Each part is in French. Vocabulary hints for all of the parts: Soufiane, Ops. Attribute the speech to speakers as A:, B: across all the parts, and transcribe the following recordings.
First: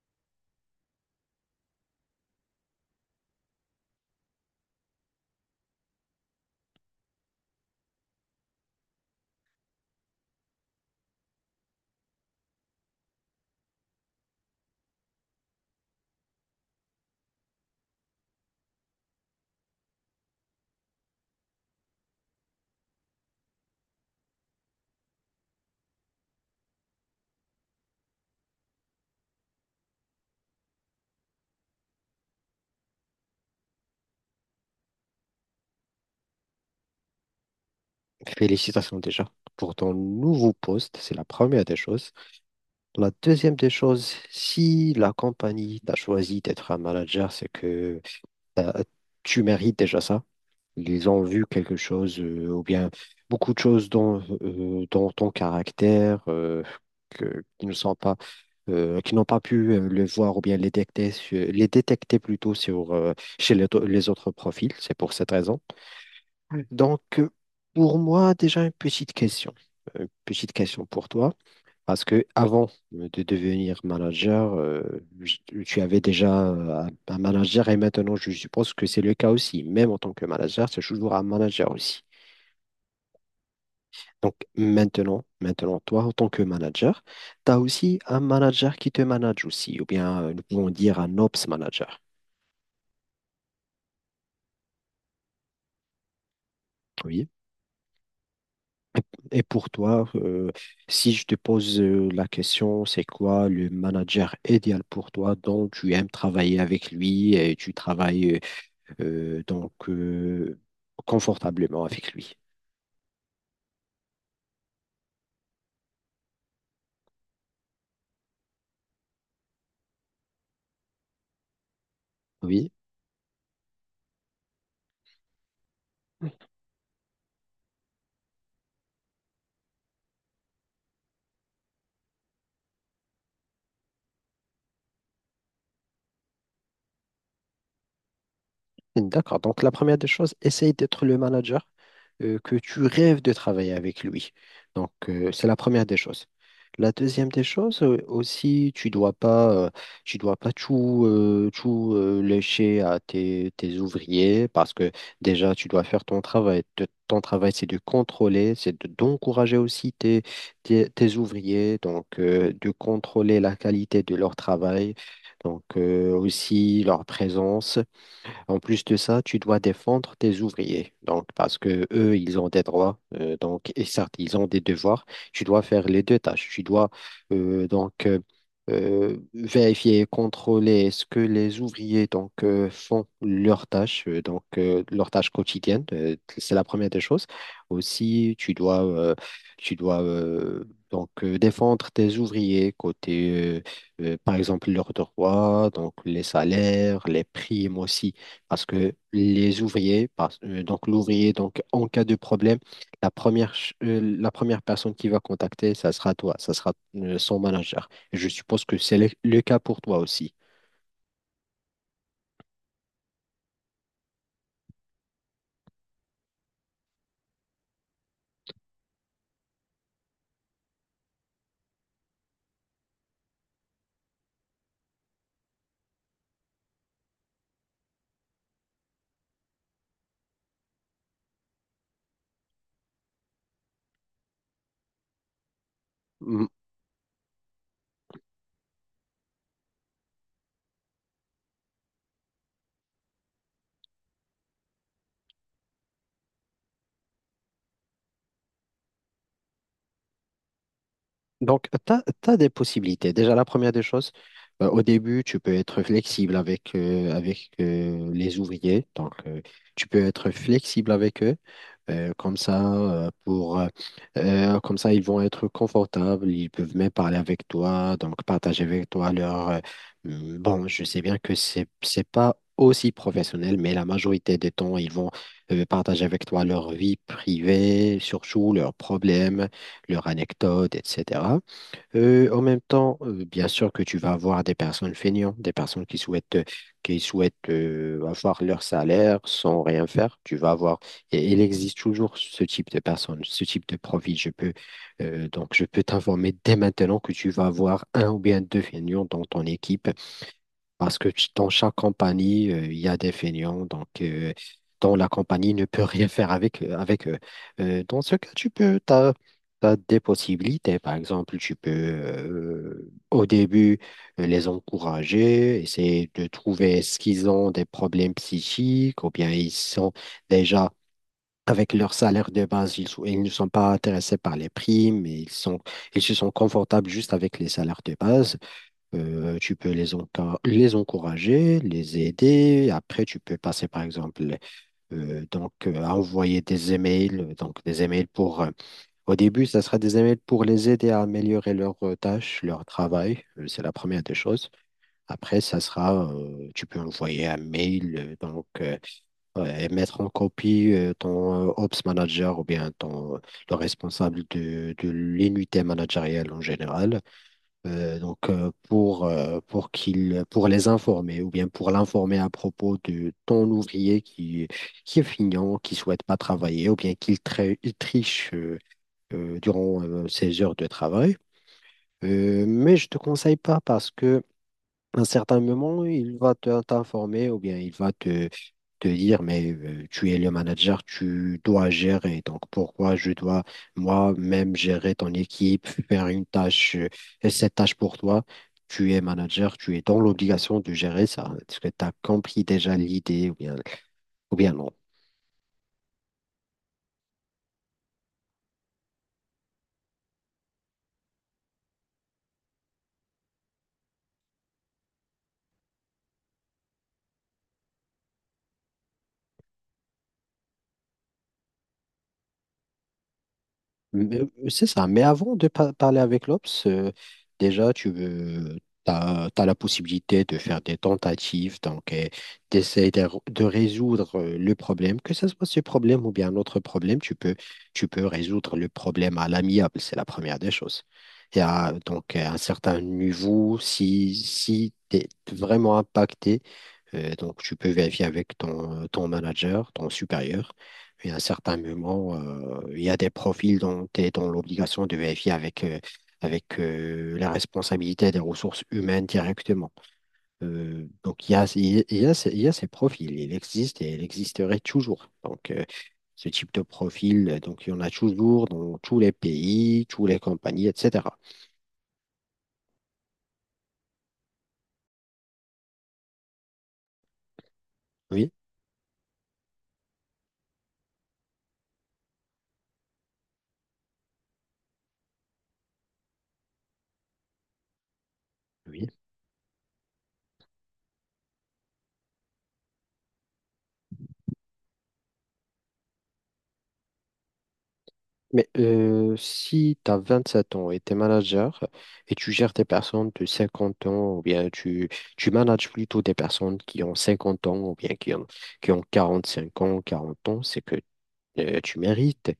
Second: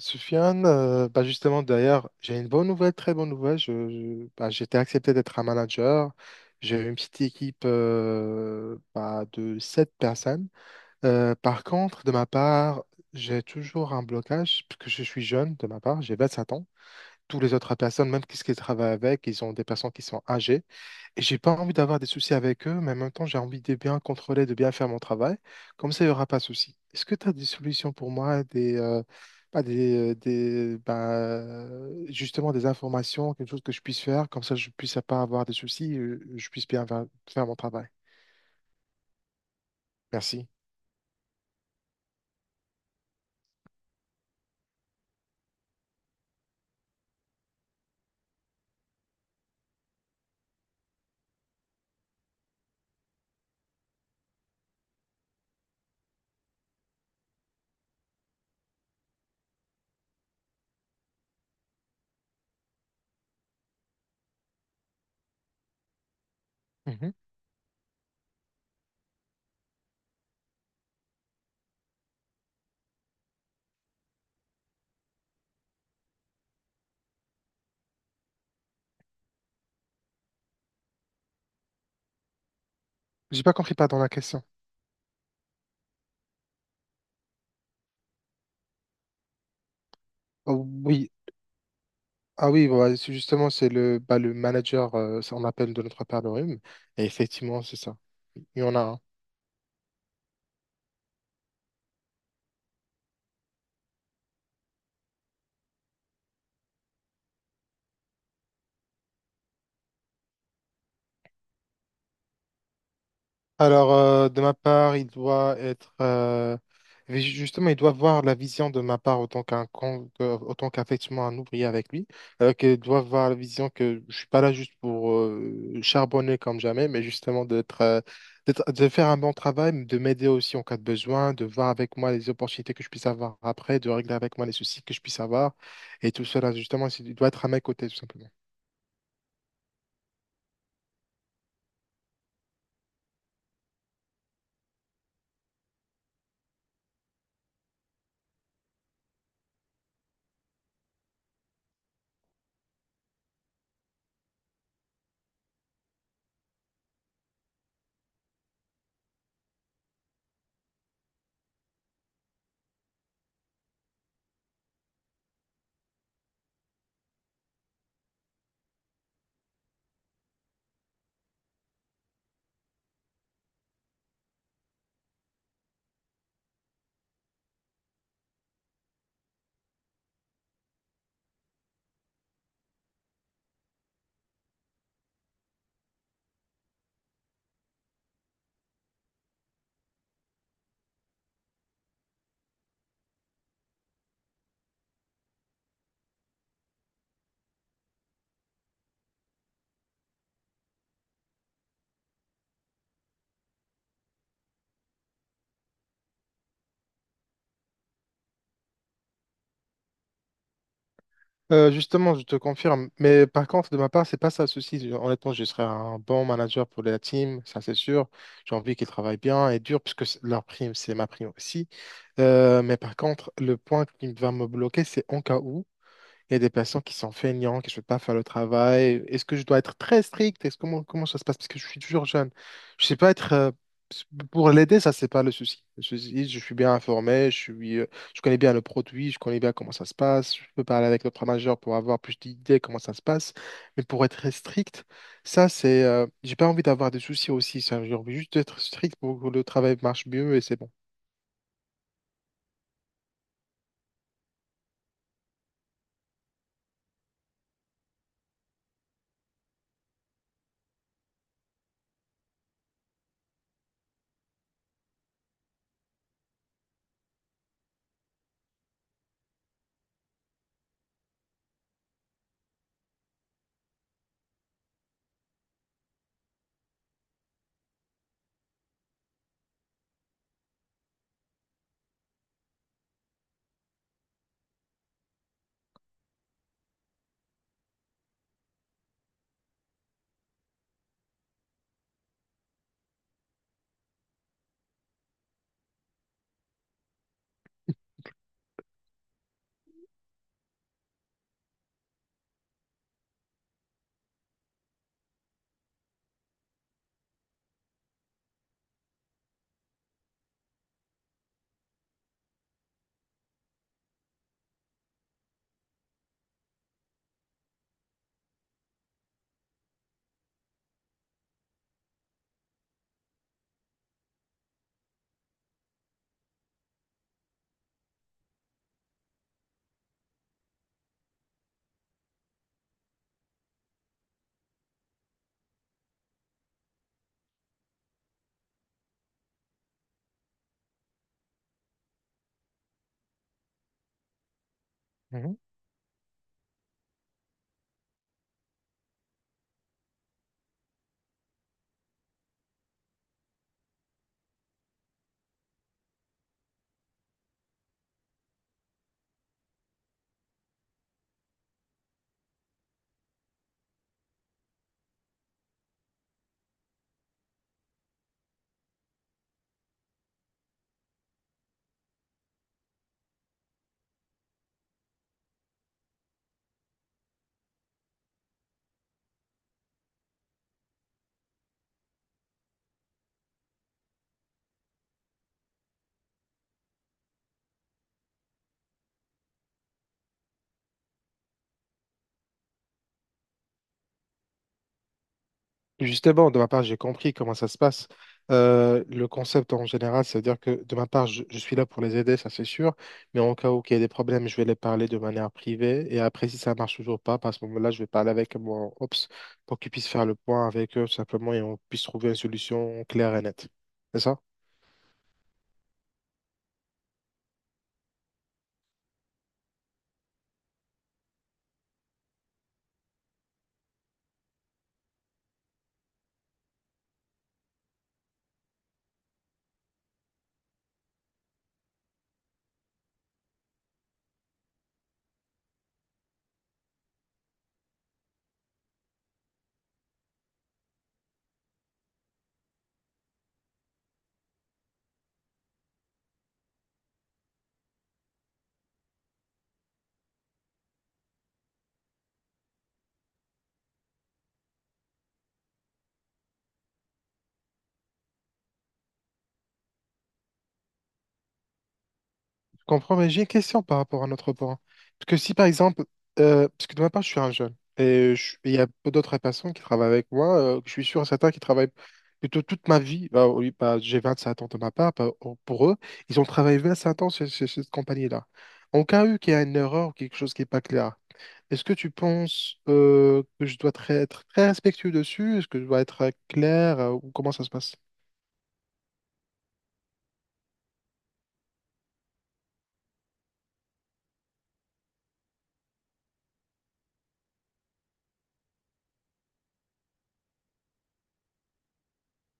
A: Soufiane, bah justement, d'ailleurs, j'ai une bonne nouvelle, très bonne nouvelle. J'ai été accepté d'être un manager. J'ai une petite équipe de sept personnes. Par contre, de ma part, j'ai toujours un blocage, parce que je suis jeune, de ma part, j'ai 27 ans. Tous les autres personnes, même qu'est-ce qu'ils travaillent avec, ils ont des personnes qui sont âgées. Et j'ai pas envie d'avoir des soucis avec eux, mais en même temps, j'ai envie de bien contrôler, de bien faire mon travail. Comme ça, il n'y aura pas de soucis. Est-ce que tu as des solutions pour moi, des, pas des, des bah, justement des informations, quelque chose que je puisse faire, comme ça, je puisse pas avoir des soucis, je puisse bien faire mon travail.
B: Félicitations déjà pour ton
A: Merci.
B: nouveau poste, c'est la première des choses. La deuxième des choses, si la compagnie t'a choisi d'être un manager, c'est que t'as- tu mérites déjà ça. Ils ont vu quelque chose ou bien beaucoup de choses dans ton caractère que, qui ne sont pas qui n'ont pas pu le voir ou bien les détecter, les détecter plutôt chez les autres profils. C'est pour cette raison. Donc,
A: Mhm.
B: pour moi, déjà une petite question. Une petite question pour toi. Parce que avant de devenir manager, tu avais déjà un manager et maintenant, je suppose que c'est le cas aussi. Même en tant que manager, c'est toujours un manager aussi.
A: J'ai pas compris, pas dans la
B: Donc,
A: question.
B: maintenant, toi, en tant que manager, tu as aussi un manager qui te manage aussi, ou bien nous
A: Oh,
B: pouvons dire
A: oui.
B: un ops manager.
A: Ah oui, bah, c'est justement, c'est le, bah, le manager, ça, on appelle de notre part le rhume. Et
B: Oui.
A: effectivement, c'est ça. Il y en a un.
B: Et pour toi, si je te pose la question, c'est quoi le manager idéal pour toi dont tu aimes travailler avec lui et tu travailles euh, donc euh, confortablement avec lui?
A: Alors, de ma part, il doit être justement, il doit voir la vision de ma part autant qu'effectivement un ouvrier avec lui.
B: Oui.
A: Qu'il doit voir la vision que je suis pas là juste pour charbonner comme jamais, mais justement de faire un bon travail, mais de m'aider aussi en cas de besoin, de voir avec moi les opportunités que je puisse avoir après, de régler avec moi les soucis que je puisse avoir, et tout cela justement, il doit être à mes côtés tout simplement.
B: D'accord. Donc, la première des choses, essaye d'être le manager que tu rêves de travailler avec lui. Donc, c'est la première des choses. La deuxième des choses aussi, tu dois pas tout lécher à tes ouvriers parce que déjà, tu dois faire ton travail. Ton travail, c'est de contrôler, d'encourager aussi tes ouvriers, donc de contrôler la qualité de leur travail, donc aussi leur présence. En plus de ça, tu dois défendre tes ouvriers. Donc, parce que eux, ils ont des droits, donc, et certes, ils ont des devoirs. Tu dois faire les deux tâches. Tu dois euh, donc euh, vérifier et contrôler est-ce que les ouvriers donc font leurs tâches, leurs tâches quotidiennes. C'est la première des choses. Aussi, tu dois défendre tes ouvriers côté euh, par exemple leurs droits, donc les salaires, les primes aussi parce que donc l'ouvrier, donc en cas de problème, la première personne qui va contacter, ça sera toi, ça sera son manager. Et je suppose que c'est le cas pour toi aussi.
A: Justement, je te confirme. Mais par contre, de ma part, c'est pas ça le souci. Honnêtement, je serai un bon manager pour la team, ça c'est sûr. J'ai envie qu'ils travaillent bien et dur, puisque leur prime, c'est ma prime aussi. Mais par contre, le point qui va me bloquer, c'est en cas où. Il y a des patients qui sont feignants, qui ne veulent pas faire le travail. Est-ce que je dois être très strict? Comment ça se passe? Parce que je suis toujours jeune. Je sais pas être... Pour l'aider, ça, c'est pas le souci. Le souci, je suis bien informé, je connais bien le produit, je connais bien comment ça se passe. Je peux parler avec le majeur pour avoir plus d'idées comment ça se passe. Mais pour être très strict, ça, j'ai pas envie d'avoir des soucis aussi. Ça. J'ai envie juste d'être strict pour que le travail marche mieux et c'est bon.
B: Donc, tu as des possibilités. Déjà, la première des choses, au début, tu peux être flexible avec, avec les ouvriers. Donc, tu peux être flexible avec eux. Euh, comme ça, euh, pour, euh, Comme ça, ils vont être confortables. Ils peuvent même parler avec toi, donc partager avec toi leur. Bon, je sais bien que c'est pas aussi professionnel, mais la majorité des temps, ils vont partager avec toi leur vie privée, surtout leurs problèmes, leurs anecdotes, etc. En même temps, bien sûr que tu vas avoir des personnes feignantes, des personnes qui souhaitent avoir leur salaire sans rien faire. Tu vas avoir, et il existe toujours ce type de personnes, ce type de profil. Je peux t'informer dès maintenant que tu vas avoir un ou bien deux feignants dans ton équipe parce que dans chaque compagnie, il y a des feignants, dont la compagnie ne peut rien faire avec, avec eux. Dans ce cas, t'as des possibilités. Par exemple, tu peux au début les encourager, essayer de trouver ce qu'ils ont des problèmes psychiques ou bien ils sont déjà avec leur salaire de base, ils ne sont pas intéressés par les primes, et ils se sont confortables juste avec les salaires de base. Tu peux les encourager, les aider. Après, tu peux passer, par exemple, à envoyer des emails. Donc, des emails pour. Au début, ça sera des emails pour les aider à améliorer leurs tâches, leur travail. C'est la première des choses. Après, ça sera. Tu peux envoyer un mail, ouais, et mettre en copie ton Ops Manager ou bien le responsable de l'unité managériale en général pour qu'il pour les informer ou bien pour l'informer à propos de ton ouvrier qui est feignant, qui souhaite pas travailler ou bien il triche durant ses heures de travail. Mais je te conseille pas parce que un certain moment, il va t'informer ou bien il va te dire, mais tu es le manager, tu dois gérer. Donc, pourquoi je dois moi-même gérer ton équipe, faire une tâche, et cette tâche pour toi? Tu es manager, tu es dans l'obligation de gérer ça. Est-ce que tu as compris déjà l'idée ou bien, non?
A: Justement, de ma part, j'ai compris comment ça se passe. Le concept en général, c'est-à-dire que de ma part, je suis là pour les aider, ça c'est sûr, mais en cas où il y a des problèmes, je vais les parler de manière privée, et après, si ça marche toujours pas, bah, à ce moment-là, je vais parler avec mon Ops pour qu'ils puissent faire le point avec eux, tout simplement, et on puisse trouver une solution claire et nette. C'est ça?
B: Mais, c'est ça. Mais avant de parler avec l'Obs, déjà, t'as la possibilité de faire des tentatives, d'essayer de résoudre le problème, que ce soit ce problème ou bien un autre problème, tu peux résoudre le problème à l'amiable, c'est la première des choses. Et à un certain niveau, si tu es vraiment impacté, donc, tu peux vérifier avec ton manager, ton supérieur. Et à un certain moment, il y a des profils dont tu es dans l'obligation de vérifier avec, la responsabilité des ressources humaines directement. Donc, il y a ces profils. Il existe et il existerait toujours. Donc, ce type de profil, il y en a toujours dans tous les pays, toutes les compagnies, etc.
A: Je comprends, mais j'ai une question par rapport à notre point. Parce que si par exemple, parce que de ma part, je suis un jeune et
B: Oui,
A: il y a peu d'autres personnes qui travaillent avec moi, je suis sûr et certain qui travaillent plutôt toute ma vie. Bah, oui, bah, j'ai 27 ans de ma part, bah, oh, pour eux, ils ont travaillé 25 ans chez cette compagnie-là. En
B: oui.
A: cas où qu'il y a une erreur ou quelque chose qui n'est pas clair, est-ce que tu penses que je dois être très respectueux dessus? Est-ce que je dois être clair ou comment ça se passe?
B: Mais si tu as 7 ans et tu es manager et tu gères des personnes de 50 ans, ou bien tu manages plutôt des personnes qui ont 50 ans, ou bien qui ont 45 ans, 40 ans, c'est que tu mérites.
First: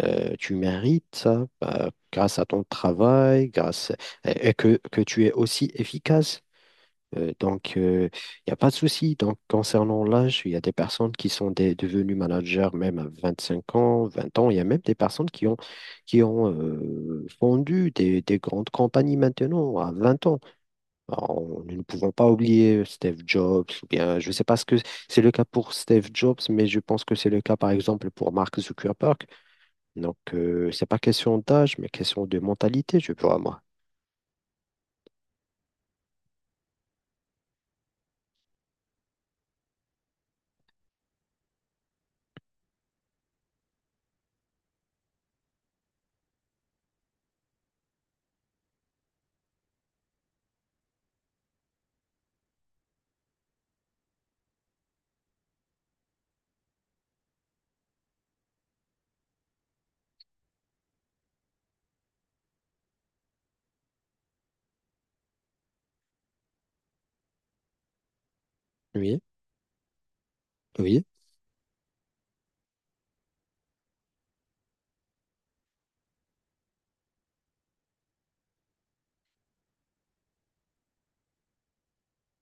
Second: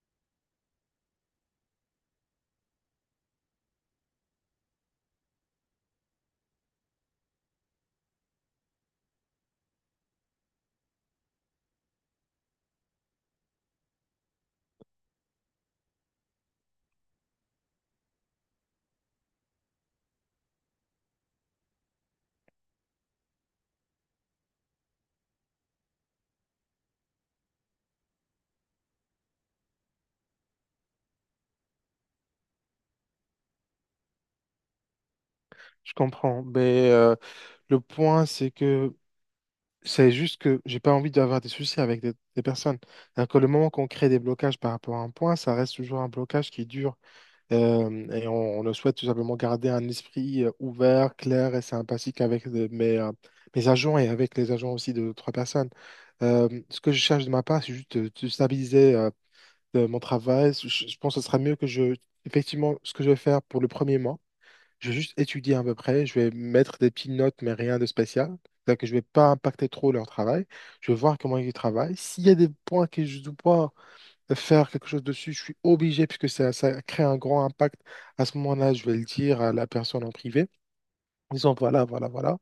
B: Tu mérites ça grâce à ton travail, grâce, et que tu es aussi efficace. Donc, il n'y a pas de souci. Donc, concernant l'âge, il y a des personnes qui sont devenues managers même à 25 ans, 20 ans. Il y a même des personnes qui ont fondu des grandes compagnies maintenant à 20 ans. Alors, nous ne pouvons pas oublier Steve Jobs, ou bien, je ne sais pas ce que c'est le cas pour Steve Jobs, mais je pense que c'est le cas, par exemple, pour Mark Zuckerberg. Donc, c'est pas question d'âge, mais question de mentalité, je crois.
A: Je comprends, le point, c'est que c'est juste que j'ai pas envie d'avoir des soucis avec des personnes. Alors que le moment qu'on crée des blocages par rapport à un point, ça reste toujours un blocage qui dure. Et on le souhaite tout simplement garder un esprit ouvert, clair et sympathique avec mes agents et avec les agents aussi de d'autres personnes. Ce que je cherche de ma part, c'est juste de stabiliser de mon travail. Je pense que ce sera mieux que effectivement, ce que je vais faire pour le premier mois. Je vais juste étudier à peu près, je vais mettre des petites notes, mais rien de spécial. C'est-à-dire que je ne vais
B: Oui,
A: pas impacter trop leur travail. Je vais
B: oui,
A: voir comment ils travaillent. S'il y a des points que je dois pas faire quelque chose dessus, je suis obligé, puisque ça, ça crée un grand impact. À ce moment-là, je vais le dire à la personne en privé. Disons, voilà, voilà, voilà.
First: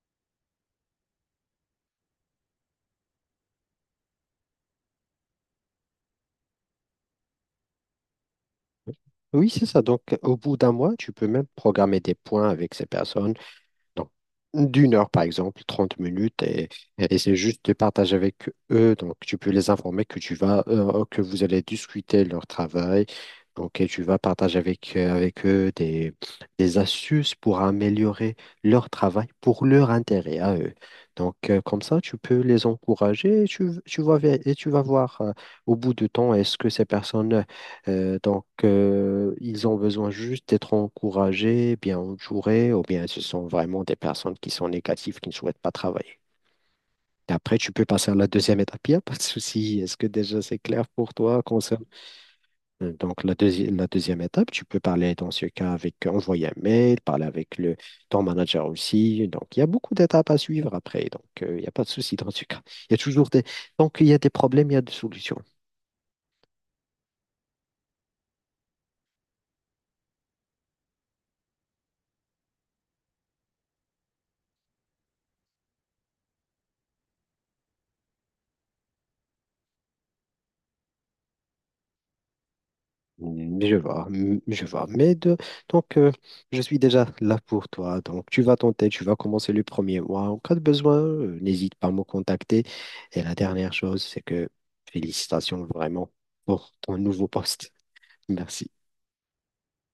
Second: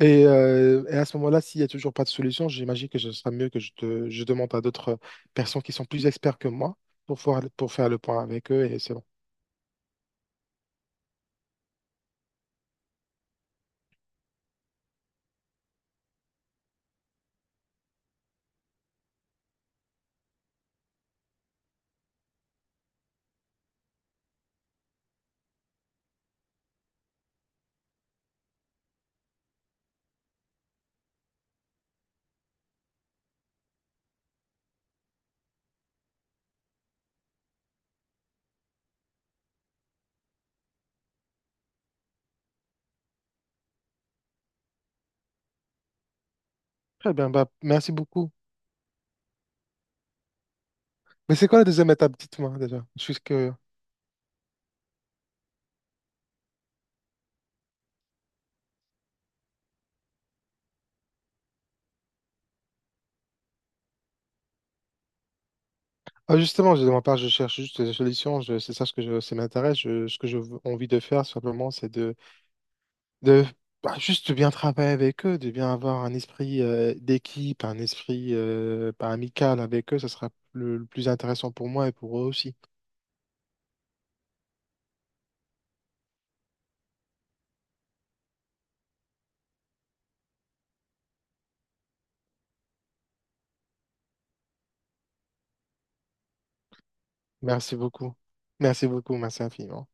A: Et à ce moment-là, s'il n'y a toujours pas de solution, j'imagine que ce sera mieux que je demande à d'autres personnes qui sont plus experts que moi pour, pour faire le point avec eux. Et c'est bon.
B: oui, c'est ça. Donc, au bout d'un mois, tu peux même programmer des points avec ces personnes. Donc, d'une heure, par exemple, 30 minutes, et c'est juste de partager avec eux. Donc, tu peux les informer que vous allez discuter leur travail. Donc, et tu vas partager avec, avec eux des astuces pour améliorer leur travail pour leur intérêt à eux. Donc, comme ça, tu peux les encourager et et tu vas voir au bout du temps, est-ce que ces personnes ils ont besoin juste d'être encouragés, bien entourés, ou bien ce sont vraiment des personnes qui sont négatives, qui ne souhaitent pas travailler.
A: Très bien,
B: Et
A: bah,
B: après, tu peux
A: merci
B: passer à la
A: beaucoup.
B: deuxième étape, il n'y a pas de souci. Est-ce que déjà c'est clair pour
A: Mais
B: toi
A: c'est quoi la
B: concernant...
A: deuxième étape? Dites-moi déjà. Je suis
B: Donc, la,
A: curieux.
B: deuxi- la deuxième étape, tu peux parler dans ce cas avec, envoyer un mail, parler avec ton manager aussi. Donc, il y a beaucoup d'étapes à suivre après. Donc, il n'y a pas de souci dans ce cas. Il y a toujours des... Tant qu'il y a des problèmes, il y a des solutions.
A: Ah, justement, de ma part, je cherche juste des solutions. C'est ça ce que je, ça m'intéresse. Ce que j'ai envie de faire, simplement, de bah, juste de bien travailler avec eux, de bien avoir un esprit d'équipe, un esprit bah, amical avec eux. Ce sera le plus intéressant pour moi et pour eux aussi.
B: Je vois, je vois. Mais donc, je suis déjà là pour toi. Donc, tu vas tenter, tu vas commencer le premier mois. En cas de besoin, n'hésite pas à me contacter. Et la dernière chose, c'est que félicitations vraiment pour ton nouveau poste.
A: Merci beaucoup.
B: Merci.
A: Merci beaucoup. Merci infiniment.